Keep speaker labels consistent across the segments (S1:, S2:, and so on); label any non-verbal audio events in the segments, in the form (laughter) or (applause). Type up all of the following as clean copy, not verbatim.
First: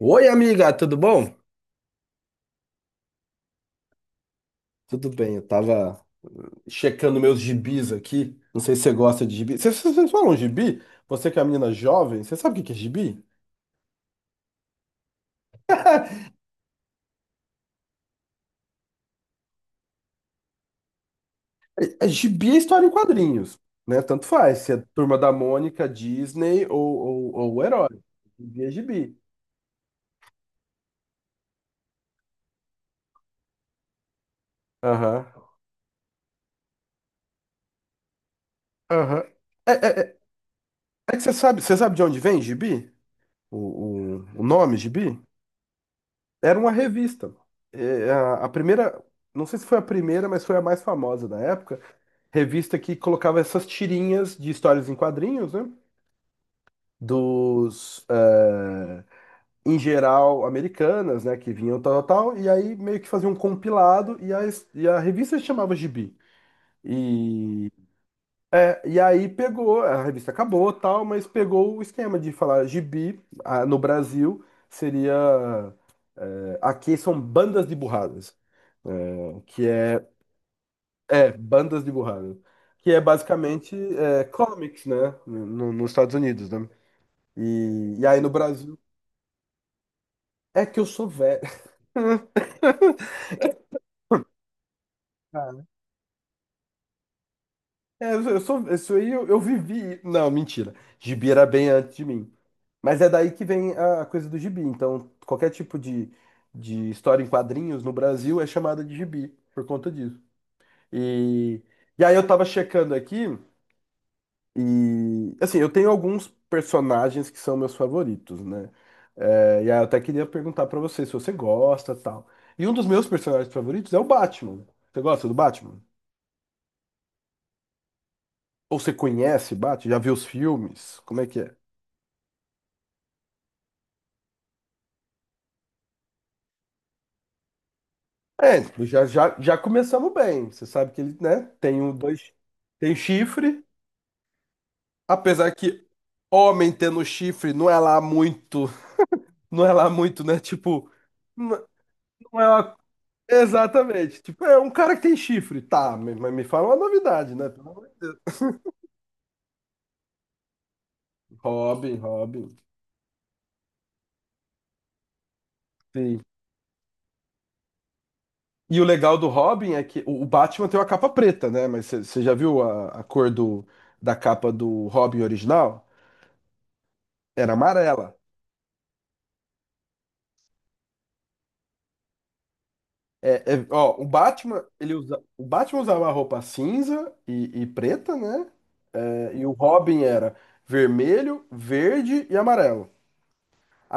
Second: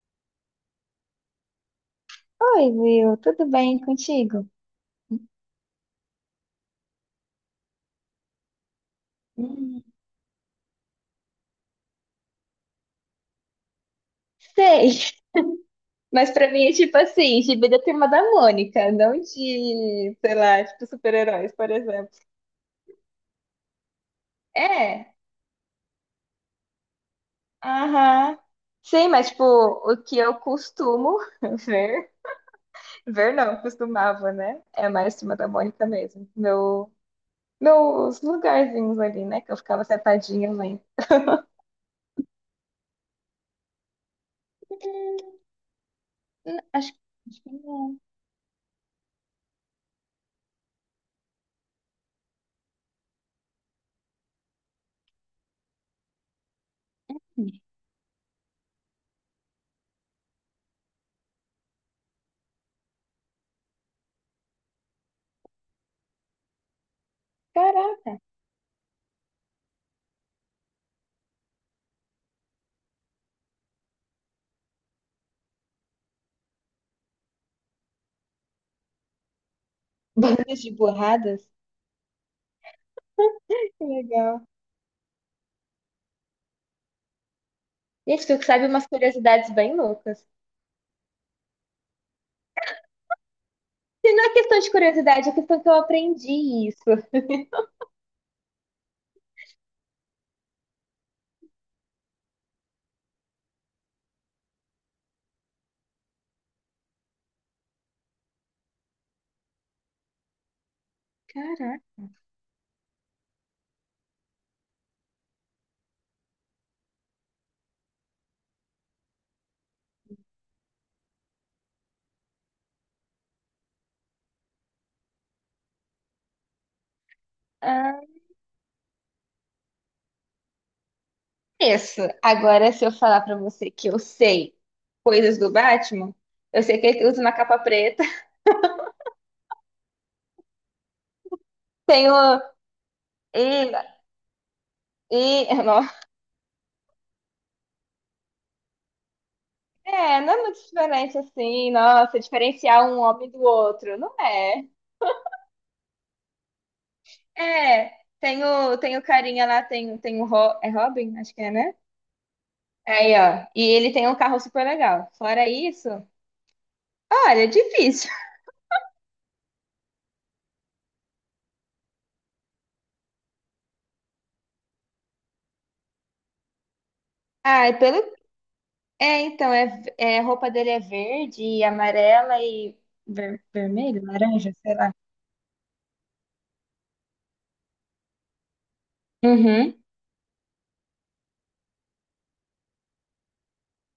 S1: Oi, amiga, tudo bom?
S2: Oi, Will, tudo bem contigo?
S1: Tudo bem, eu tava checando meus gibis aqui. Não sei se você gosta de gibi. Vocês
S2: Hum.
S1: vocês falam gibi? Você que é uma menina jovem, você sabe o que que é gibi?
S2: Sei, mas pra mim é tipo assim, gibi da Turma da Mônica, não de, sei lá, tipo super-heróis, por
S1: É,
S2: exemplo.
S1: gibi é história em quadrinhos, né? Tanto faz, se é
S2: É,
S1: Turma da Mônica, Disney ou o Herói.
S2: aham.
S1: Gibi é
S2: Sim,
S1: gibi.
S2: mas tipo, o que eu costumo (laughs) ver, ver não, costumava, né? É mais
S1: Aham.
S2: Turma da Mônica mesmo. Meus lugarzinhos
S1: Aham.
S2: ali, né? Que eu
S1: É,
S2: ficava
S1: é, é-
S2: sentadinha lendo.
S1: é que você sabe de onde vem gibi? O, o nome gibi? Era
S2: Hum,
S1: uma
S2: Acho,
S1: revista.
S2: acho que não.
S1: É, a primeira, não sei se foi a primeira, mas foi a mais famosa da época, revista que colocava essas tirinhas de histórias em quadrinhos, né? Dos, eh, em geral, americanas, né? Que vinham tal, tal, tal, e aí meio que fazia um compilado, e a revista se chamava Gibi. E,
S2: Caraca,
S1: é, e aí pegou, a revista acabou, tal, mas pegou o esquema de falar Gibi, ah, no Brasil, seria... aqui são bandas de burradas, que é...
S2: (laughs) bandas de
S1: É,
S2: borradas.
S1: bandas dibujadas. Que é basicamente
S2: Que
S1: é,
S2: legal.
S1: comics, né? Nos Estados Unidos, né? E aí
S2: Gente,
S1: no
S2: tu que sabe
S1: Brasil.
S2: umas curiosidades bem loucas.
S1: É que eu sou velho. (laughs)
S2: E não é questão de curiosidade, é questão
S1: Cara.
S2: que eu aprendi isso.
S1: É, eu sou, isso aí eu vivi. Não, mentira. Gibi era bem antes de mim. Mas é daí que vem a coisa do gibi. Então, qualquer tipo de história em quadrinhos no Brasil é chamada de gibi, por conta disso. E,
S2: Caraca.
S1: e aí eu tava checando aqui. E assim, eu tenho alguns personagens que são meus favoritos, né? É, e aí eu até queria perguntar pra você se você gosta, tal. E um dos meus personagens favoritos é o Batman. Você gosta do Batman?
S2: Ah,
S1: Ou você conhece Batman? Já viu os filmes? Como é que é?
S2: isso. Agora, se eu falar pra você que eu sei coisas do Batman, eu sei que ele usa uma capa preta. (laughs)
S1: É, tipo, já começamos bem. Você sabe que ele, né, tem um, dois,
S2: Tenho.
S1: tem chifre,
S2: E,
S1: apesar que
S2: não.
S1: homem tendo chifre não é lá muito, não é lá
S2: É,
S1: muito,
S2: não
S1: né?
S2: é muito
S1: Tipo,
S2: diferente
S1: não
S2: assim. Nossa,
S1: não é uma...
S2: diferenciar um homem do outro. Não
S1: Exatamente. Tipo, é
S2: é.
S1: um cara que tem chifre. Tá, mas me fala uma novidade, né? Pelo amor
S2: É. Tem o carinha lá, tem o é Robin, acho
S1: de...
S2: que é, né?
S1: Robin, Robin.
S2: Aí, ó. E ele tem um carro super legal. Fora isso,
S1: Sim.
S2: olha, é difícil.
S1: E o legal do Robin é que o Batman tem uma capa preta, né? Mas você já viu a cor do, da capa do Robin original? Era
S2: Ah, é pelo.
S1: amarela.
S2: É, então, a roupa dele é verde e amarela e
S1: Ó, o
S2: vermelho, laranja,
S1: Batman,
S2: sei lá.
S1: ele usa, o Batman usava a roupa cinza e preta, né? É, e o
S2: Uhum.
S1: Robin era vermelho, verde e amarelo.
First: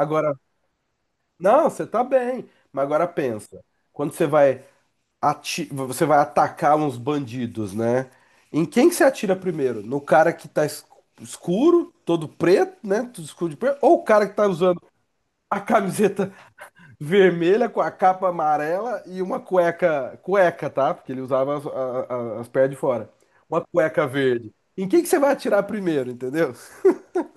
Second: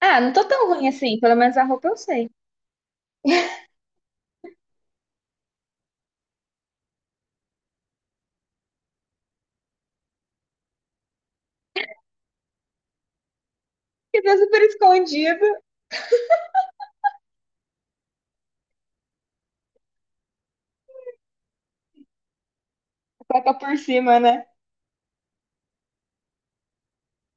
S2: Ah, não tô tão ruim assim, pelo menos
S1: não,
S2: a
S1: você
S2: roupa eu
S1: tá
S2: sei.
S1: bem. Mas agora pensa. Quando você vai você vai atacar uns bandidos, né? Em quem que você atira primeiro? No cara que tá escuro, todo preto, né? Tudo escuro de preto, ou o
S2: Que
S1: cara que
S2: tá
S1: tá
S2: super
S1: usando
S2: escondido,
S1: a camiseta (laughs) vermelha com a capa amarela e uma cueca, cueca, tá? Porque ele usava as, as pernas de fora.
S2: coloca
S1: Uma
S2: por
S1: cueca
S2: cima, né?
S1: verde. Em quem que você vai atirar primeiro, entendeu?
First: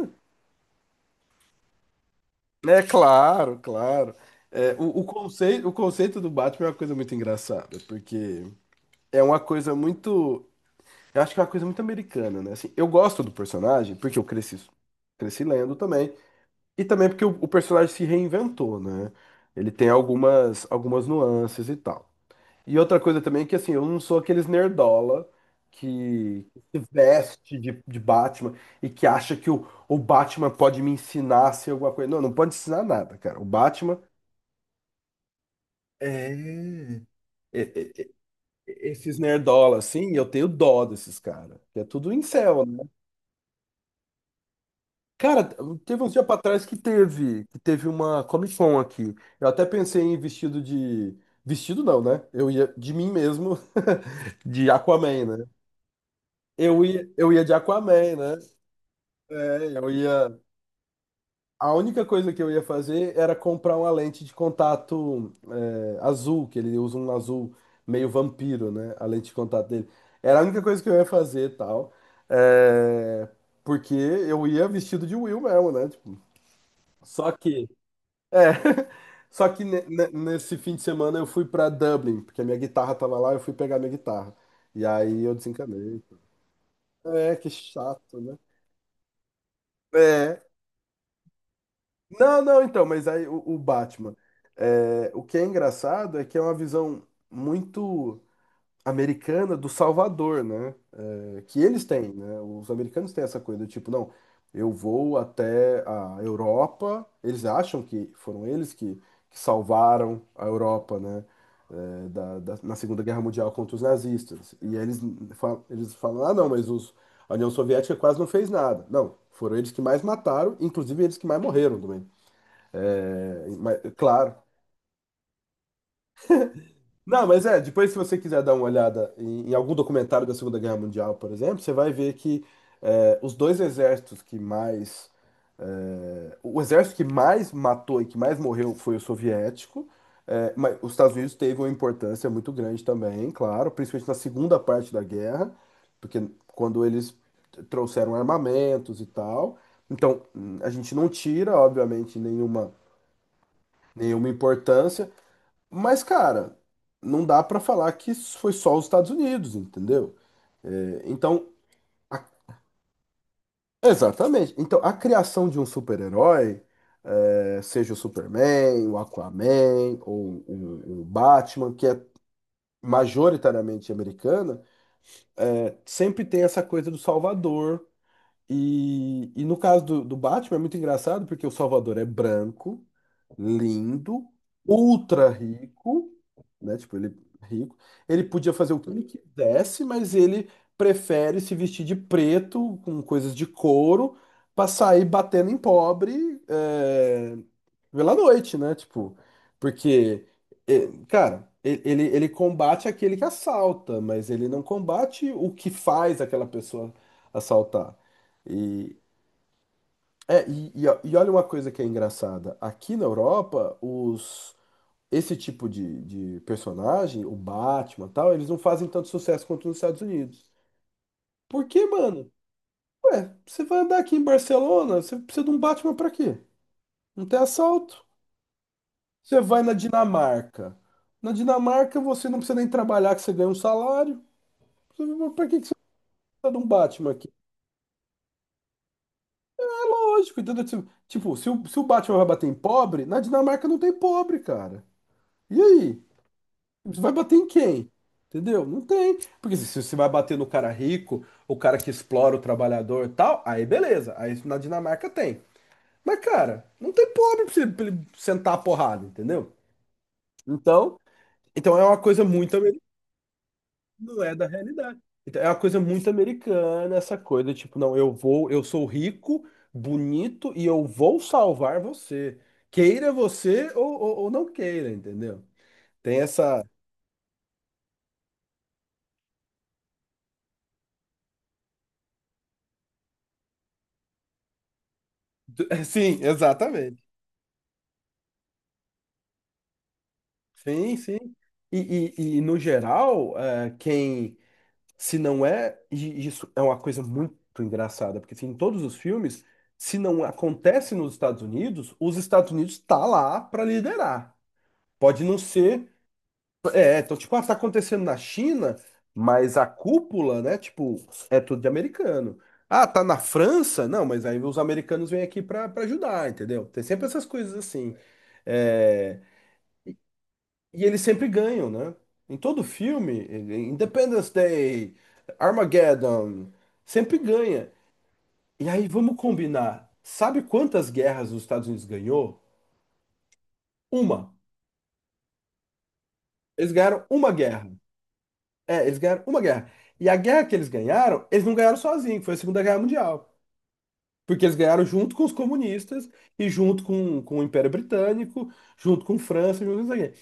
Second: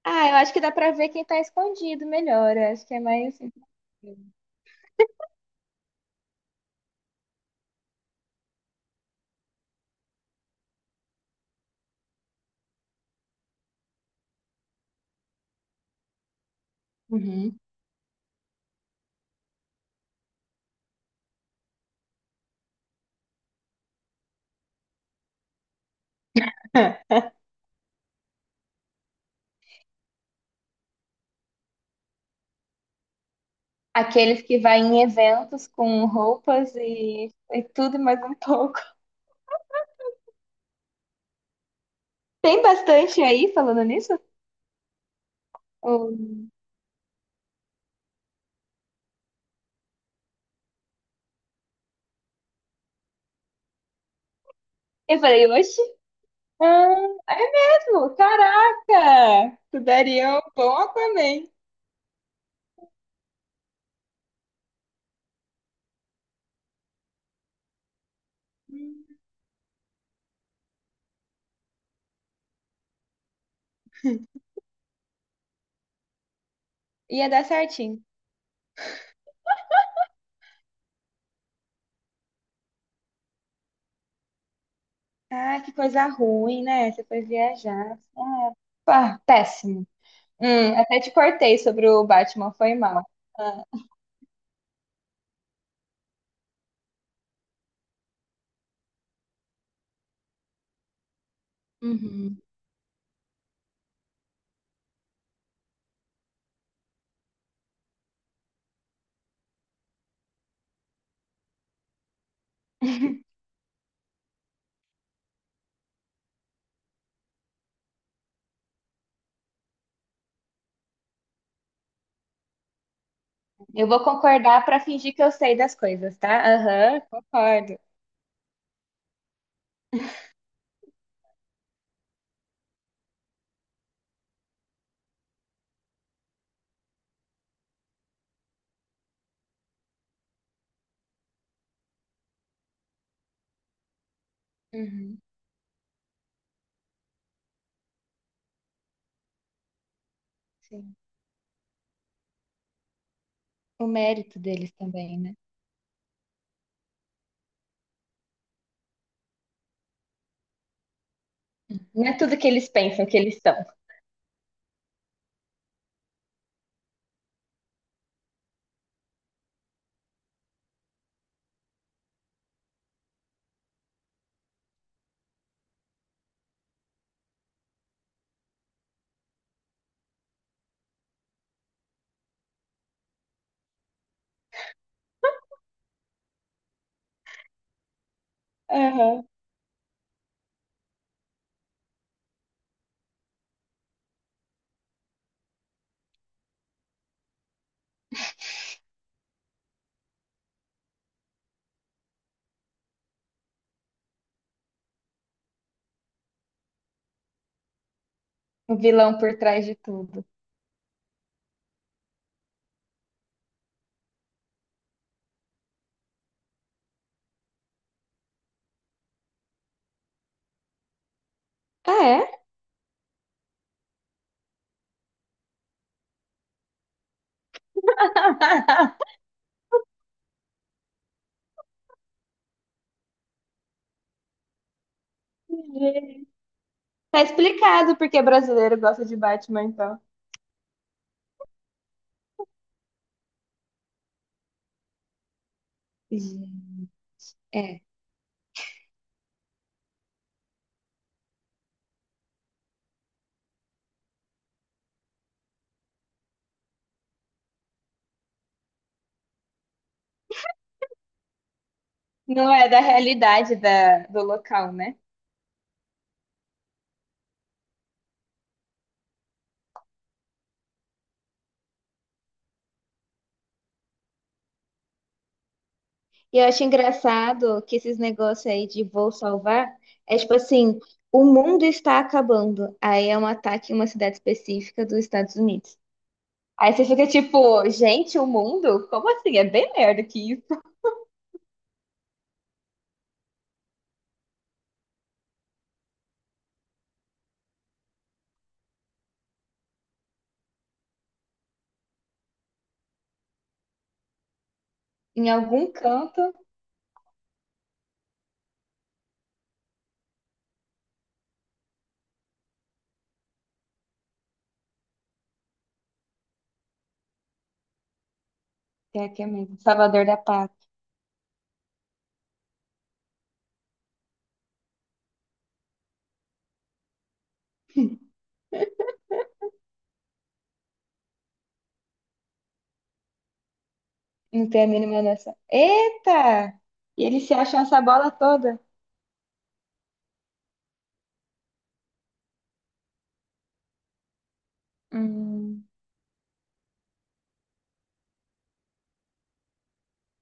S2: Ah, eu acho que dá pra ver quem tá escondido melhor, eu
S1: É
S2: acho que é mais assim.
S1: claro, claro. É, o conceito, o conceito do Batman é uma coisa muito engraçada, porque é uma coisa muito... Eu acho que é uma coisa muito americana, né? Assim, eu gosto do personagem porque eu cresci, cresci lendo também. E também porque o
S2: Uhum.
S1: personagem se reinventou, né? Ele tem algumas nuances e tal. E outra coisa também é que, assim, eu não sou aqueles nerdola que se
S2: (laughs)
S1: veste de Batman e que acha que o Batman pode me ensinar a ser alguma coisa. Não, não pode ensinar nada, cara. O Batman
S2: Aqueles que vai em eventos com roupas
S1: é,
S2: e,
S1: é-
S2: e
S1: é-
S2: tudo e
S1: é-
S2: mais um pouco. (laughs)
S1: esses nerdola, assim, eu tenho dó desses caras, que é tudo
S2: Tem
S1: incel, né?
S2: bastante aí falando nisso?
S1: Cara, teve uns dias pra
S2: Ou-
S1: trás que teve uma Comic Con aqui. Eu até pensei em vestido de. Vestido não, né? Eu ia de mim mesmo, (laughs) de
S2: Eu
S1: Aquaman, né?
S2: falei, oxe. Ah,
S1: Eu
S2: é
S1: ia de Aquaman,
S2: mesmo?
S1: né?
S2: Caraca!
S1: É,
S2: Tu
S1: eu
S2: daria
S1: ia.
S2: um bom Aquaman.
S1: A única coisa que eu ia fazer era comprar uma lente de contato azul, que ele usa um azul meio vampiro, né? A
S2: Hum,
S1: lente de contato dele. Era a única coisa que eu ia fazer e tal. É, porque eu ia vestido de Will mesmo, né? Tipo,
S2: Ia
S1: só
S2: dar
S1: que...
S2: certinho.
S1: É. (laughs) Só que nesse fim de semana eu fui pra Dublin, porque a minha guitarra tava lá, eu fui pegar minha guitarra. E aí eu
S2: Ah, que
S1: desencanei.
S2: coisa ruim, né? Você foi
S1: É, que
S2: viajar.
S1: chato, né?
S2: Ah, pá, péssimo.
S1: É.
S2: Até te cortei sobre o
S1: Não,
S2: Batman,
S1: não,
S2: foi
S1: então,
S2: mal.
S1: mas aí o
S2: Ah,
S1: Batman. É, o que é engraçado é que é uma visão muito americana do Salvador, né? Que eles têm, né?
S2: uhum.
S1: Os americanos têm essa coisa do tipo, não, eu vou até a Europa, eles acham que foram eles que salvaram a Europa, né? Na Segunda Guerra Mundial contra os nazistas. E aí eles, eles falam, ah, não, mas os, a União Soviética quase não fez nada. Não, foram eles que mais mataram, inclusive eles que mais morreram também. É, mas,
S2: Eu
S1: é
S2: vou
S1: claro...
S2: concordar pra fingir que eu sei das coisas, tá? Aham,
S1: Não, mas é,
S2: concordo.
S1: depois se você quiser dar uma olhada em, em algum documentário da Segunda Guerra Mundial, por exemplo, você vai ver que é, os dois exércitos que mais... é, o exército que mais matou e que mais morreu foi o soviético, mas os Estados Unidos teve uma importância muito grande também, claro, principalmente na segunda parte da
S2: Uhum,
S1: guerra, porque quando eles trouxeram armamentos e tal. Então, a gente
S2: sim.
S1: não tira, obviamente, nenhuma,
S2: O
S1: nenhuma
S2: mérito deles
S1: importância,
S2: também, né?
S1: mas, cara, não dá pra falar que isso foi só os Estados Unidos, entendeu? É, então,
S2: Não é
S1: a-
S2: tudo que eles pensam que eles são.
S1: exatamente. Então, a criação de um super-herói, é, seja o Superman, o Aquaman ou o Batman, que é majoritariamente americana, é, sempre tem essa coisa do salvador. E no caso do Batman é muito engraçado porque o Salvador é branco, lindo, ultra rico, né? Tipo, ele é rico. Ele podia fazer o que ele
S2: Aham.
S1: quisesse, mas ele prefere se vestir de preto, com coisas de couro, pra sair batendo em pobre, é, pela noite, né? Tipo, porque, é, cara, ele, ele combate aquele que assalta, mas ele não combate o que faz aquela pessoa assaltar.
S2: O
S1: E,
S2: vilão por trás de tudo.
S1: é, e olha uma coisa que é engraçada. Aqui na Europa, os, esse tipo de personagem, o Batman e tal, eles não fazem tanto sucesso quanto nos Estados Unidos. Por quê,
S2: Ah, é?
S1: mano? Ué, você vai andar aqui em Barcelona, você precisa de um Batman pra quê? Não tem assalto.
S2: (laughs)
S1: Você vai na Dinamarca. Na Dinamarca, você não precisa nem trabalhar, que você ganha um salário. Você... Pra que que você
S2: Entendi.
S1: precisa de um Batman
S2: Tá
S1: aqui?
S2: explicado porque brasileiro gosta de Batman,
S1: É
S2: então.
S1: lógico, entendeu? Tipo, se o, se o Batman vai bater em pobre, na Dinamarca não tem pobre, cara. E aí?
S2: Gente,
S1: Você vai bater em
S2: é.
S1: quem? Entendeu? Não tem. Porque se você vai bater no cara rico, o cara que explora o trabalhador e tal, aí beleza. Aí na Dinamarca tem. Mas, cara, não tem pobre pra você, pra ele sentar a porrada, entendeu? Então, então é uma coisa
S2: Não
S1: muito
S2: é da
S1: americana,
S2: realidade da, do
S1: não é da
S2: local, né?
S1: realidade. Então, é uma coisa muito americana essa coisa, tipo, não, eu vou, eu sou rico, bonito e eu vou salvar você. Queira você ou, ou não queira, entendeu? Tem
S2: E eu acho
S1: essa.
S2: engraçado que esses negócios aí de vou salvar é tipo assim, o mundo está acabando. Aí é um ataque em uma cidade específica dos Estados Unidos.
S1: (laughs) Sim,
S2: Aí você
S1: exatamente.
S2: fica tipo, gente, o mundo? Como assim? É bem melhor do que isso.
S1: Sim, sim. E, no geral, quem, se não é, e isso é uma coisa muito engraçada, porque assim, em todos os filmes, se não acontece nos Estados Unidos, os Estados Unidos tá lá para liderar. Pode
S2: Em
S1: não
S2: algum
S1: ser,
S2: canto,
S1: é, então tipo, ah, tá acontecendo na China, mas a cúpula, né, tipo, é tudo de americano. Ah, tá na França? Não, mas aí os americanos vêm aqui para ajudar, entendeu? Tem sempre essas coisas assim.
S2: que é
S1: É,
S2: aqui é mesmo, Salvador da Pátria.
S1: e eles sempre ganham, né? Em todo filme, ele... Independence Day, Armageddon, sempre ganha. E aí vamos combinar. Sabe quantas guerras os Estados Unidos ganhou? Uma.
S2: Não tem a mínima noção. Eita!
S1: Eles
S2: E
S1: ganharam
S2: eles
S1: uma
S2: se acham
S1: guerra.
S2: essa bola toda.
S1: É, eles ganharam uma guerra. E a guerra que eles ganharam, eles não ganharam sozinhos, foi a Segunda Guerra Mundial. Porque eles ganharam junto com os
S2: Hum,
S1: comunistas e junto com o Império Britânico, junto com França, junto com isso aqui.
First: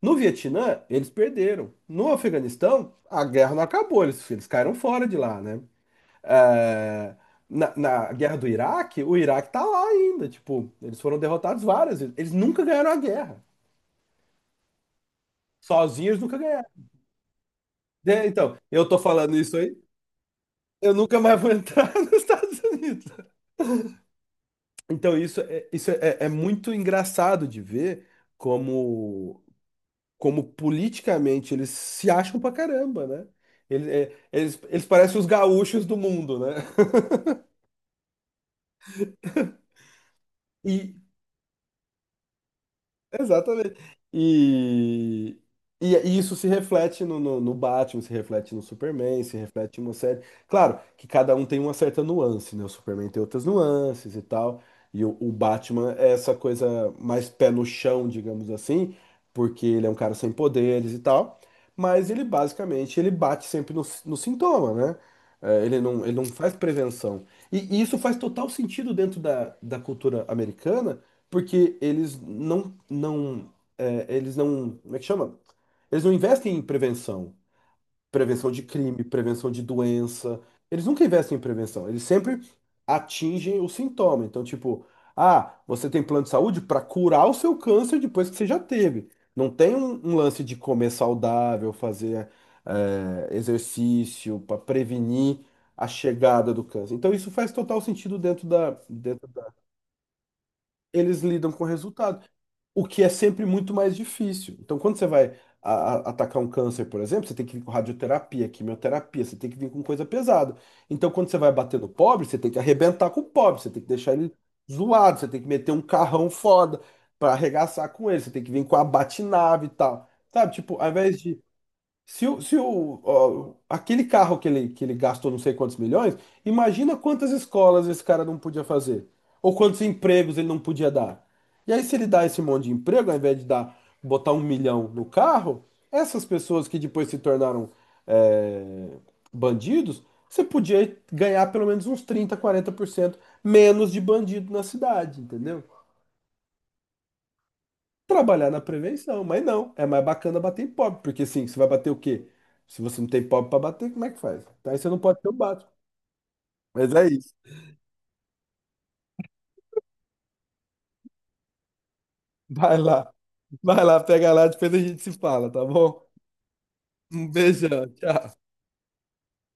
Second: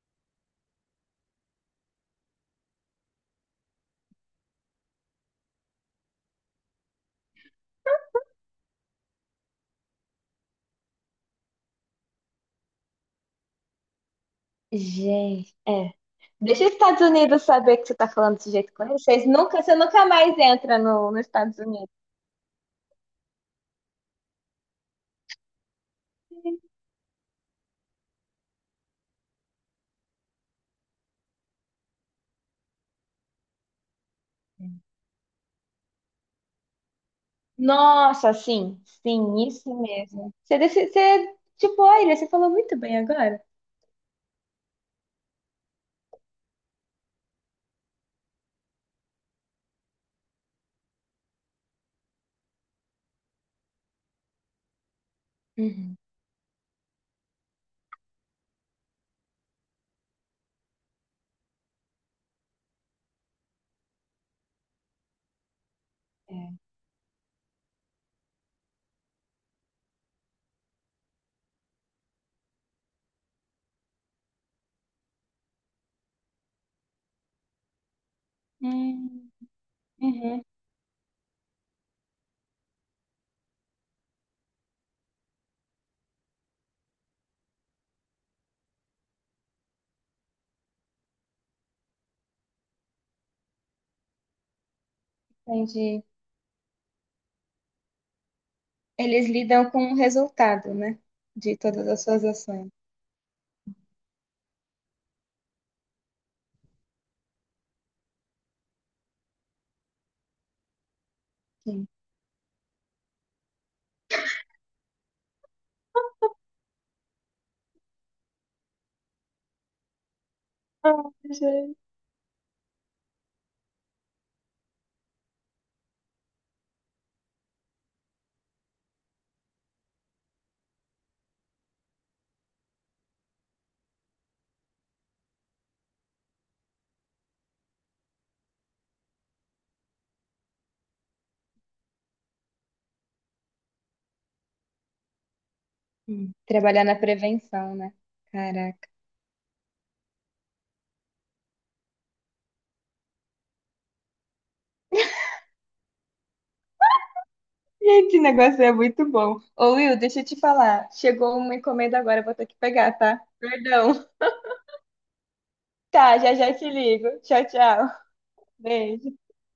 S1: No Vietnã, eles perderam. No Afeganistão, a guerra não acabou, eles caíram fora de lá, né? É, na guerra do Iraque, o Iraque tá lá ainda, tipo, eles foram derrotados várias vezes. Eles nunca ganharam a guerra.
S2: gente, é.
S1: Sozinhos nunca
S2: Deixa
S1: ganharam.
S2: os Estados Unidos saber que você tá
S1: É,
S2: falando desse
S1: então,
S2: jeito com
S1: eu tô
S2: eles. Vocês
S1: falando isso
S2: nunca,
S1: aí,
S2: você nunca mais entra
S1: eu
S2: no,
S1: nunca
S2: nos
S1: mais vou
S2: Estados Unidos.
S1: entrar (laughs) nos Estados Unidos. Então, isso é, é muito engraçado de ver como... como politicamente eles se acham pra caramba, né? Ele- é, Eles, eles parecem os gaúchos do mundo, né?
S2: Nossa, sim, sim, isso mesmo. Você,
S1: E,
S2: você tipo, olha, você falou muito bem agora.
S1: exatamente. E, isso se reflete no, no Batman, se reflete no Superman, se reflete em uma série. Claro que cada um tem uma certa nuance, né? O Superman tem outras nuances e tal. E o Batman
S2: Uhum,
S1: é essa coisa mais pé no chão, digamos assim, porque ele é um cara sem poderes e tal. Mas ele basicamente ele bate sempre no, no sintoma, né? É, ele não faz
S2: é.
S1: prevenção. E isso faz total sentido dentro da, da cultura americana porque eles não, não, é, eles não, como é que chama? Eles não investem em prevenção, prevenção de crime,
S2: Hum,
S1: prevenção de doença.
S2: uhum,
S1: Eles nunca investem em prevenção. Eles sempre atingem o sintoma. Então, tipo, ah, você tem plano de saúde para curar o seu câncer depois que você já teve. Não tem um lance de comer saudável, fazer exercício para prevenir a
S2: entendi.
S1: chegada do câncer. Então, isso faz total sentido dentro
S2: Eles
S1: da...
S2: lidam com o resultado, né?
S1: Eles lidam
S2: De
S1: com o
S2: todas as suas
S1: resultado,
S2: ações.
S1: o que é sempre muito mais difícil. Então, quando você vai a- atacar um câncer, por exemplo, você tem que vir com radioterapia, quimioterapia, você tem que vir com coisa pesada. Então, quando você vai bater
S2: Sim.
S1: no pobre, você tem que arrebentar com o pobre, você tem que deixar ele zoado, você tem que meter um carrão foda pra arregaçar com ele, você tem que vir com a batinave e tal. Sabe, tipo, ao
S2: Ah,
S1: invés de
S2: gente.
S1: se, o, se o, ó, aquele carro que ele gastou não sei quantos milhões, imagina quantas escolas esse cara não podia fazer. Ou quantos empregos ele não podia dar. E aí, se ele dá esse monte de emprego, ao invés de dar, botar 1 milhão no carro, essas pessoas que depois se tornaram é, bandidos, você podia ganhar pelo menos uns 30, 40% menos de bandido na cidade, entendeu?
S2: Trabalhar na prevenção, né?
S1: Trabalhar na
S2: Caraca.
S1: prevenção, mas não, é mais bacana bater em pobre, porque assim, você vai bater o quê? Se você não tem pobre pra bater, como é que faz? Então, aí você não pode ter o básico. Mas é isso.
S2: Gente, o negócio é muito bom. Ô, Will, deixa eu te falar. Chegou uma encomenda agora, eu vou ter que
S1: Vai
S2: pegar,
S1: lá.
S2: tá?
S1: Vai lá,
S2: Perdão.
S1: pega lá, depois a gente se fala, tá bom?
S2: Tá, já já te ligo.
S1: Um
S2: Tchau,
S1: beijão,
S2: tchau.
S1: tchau.
S2: Beijo.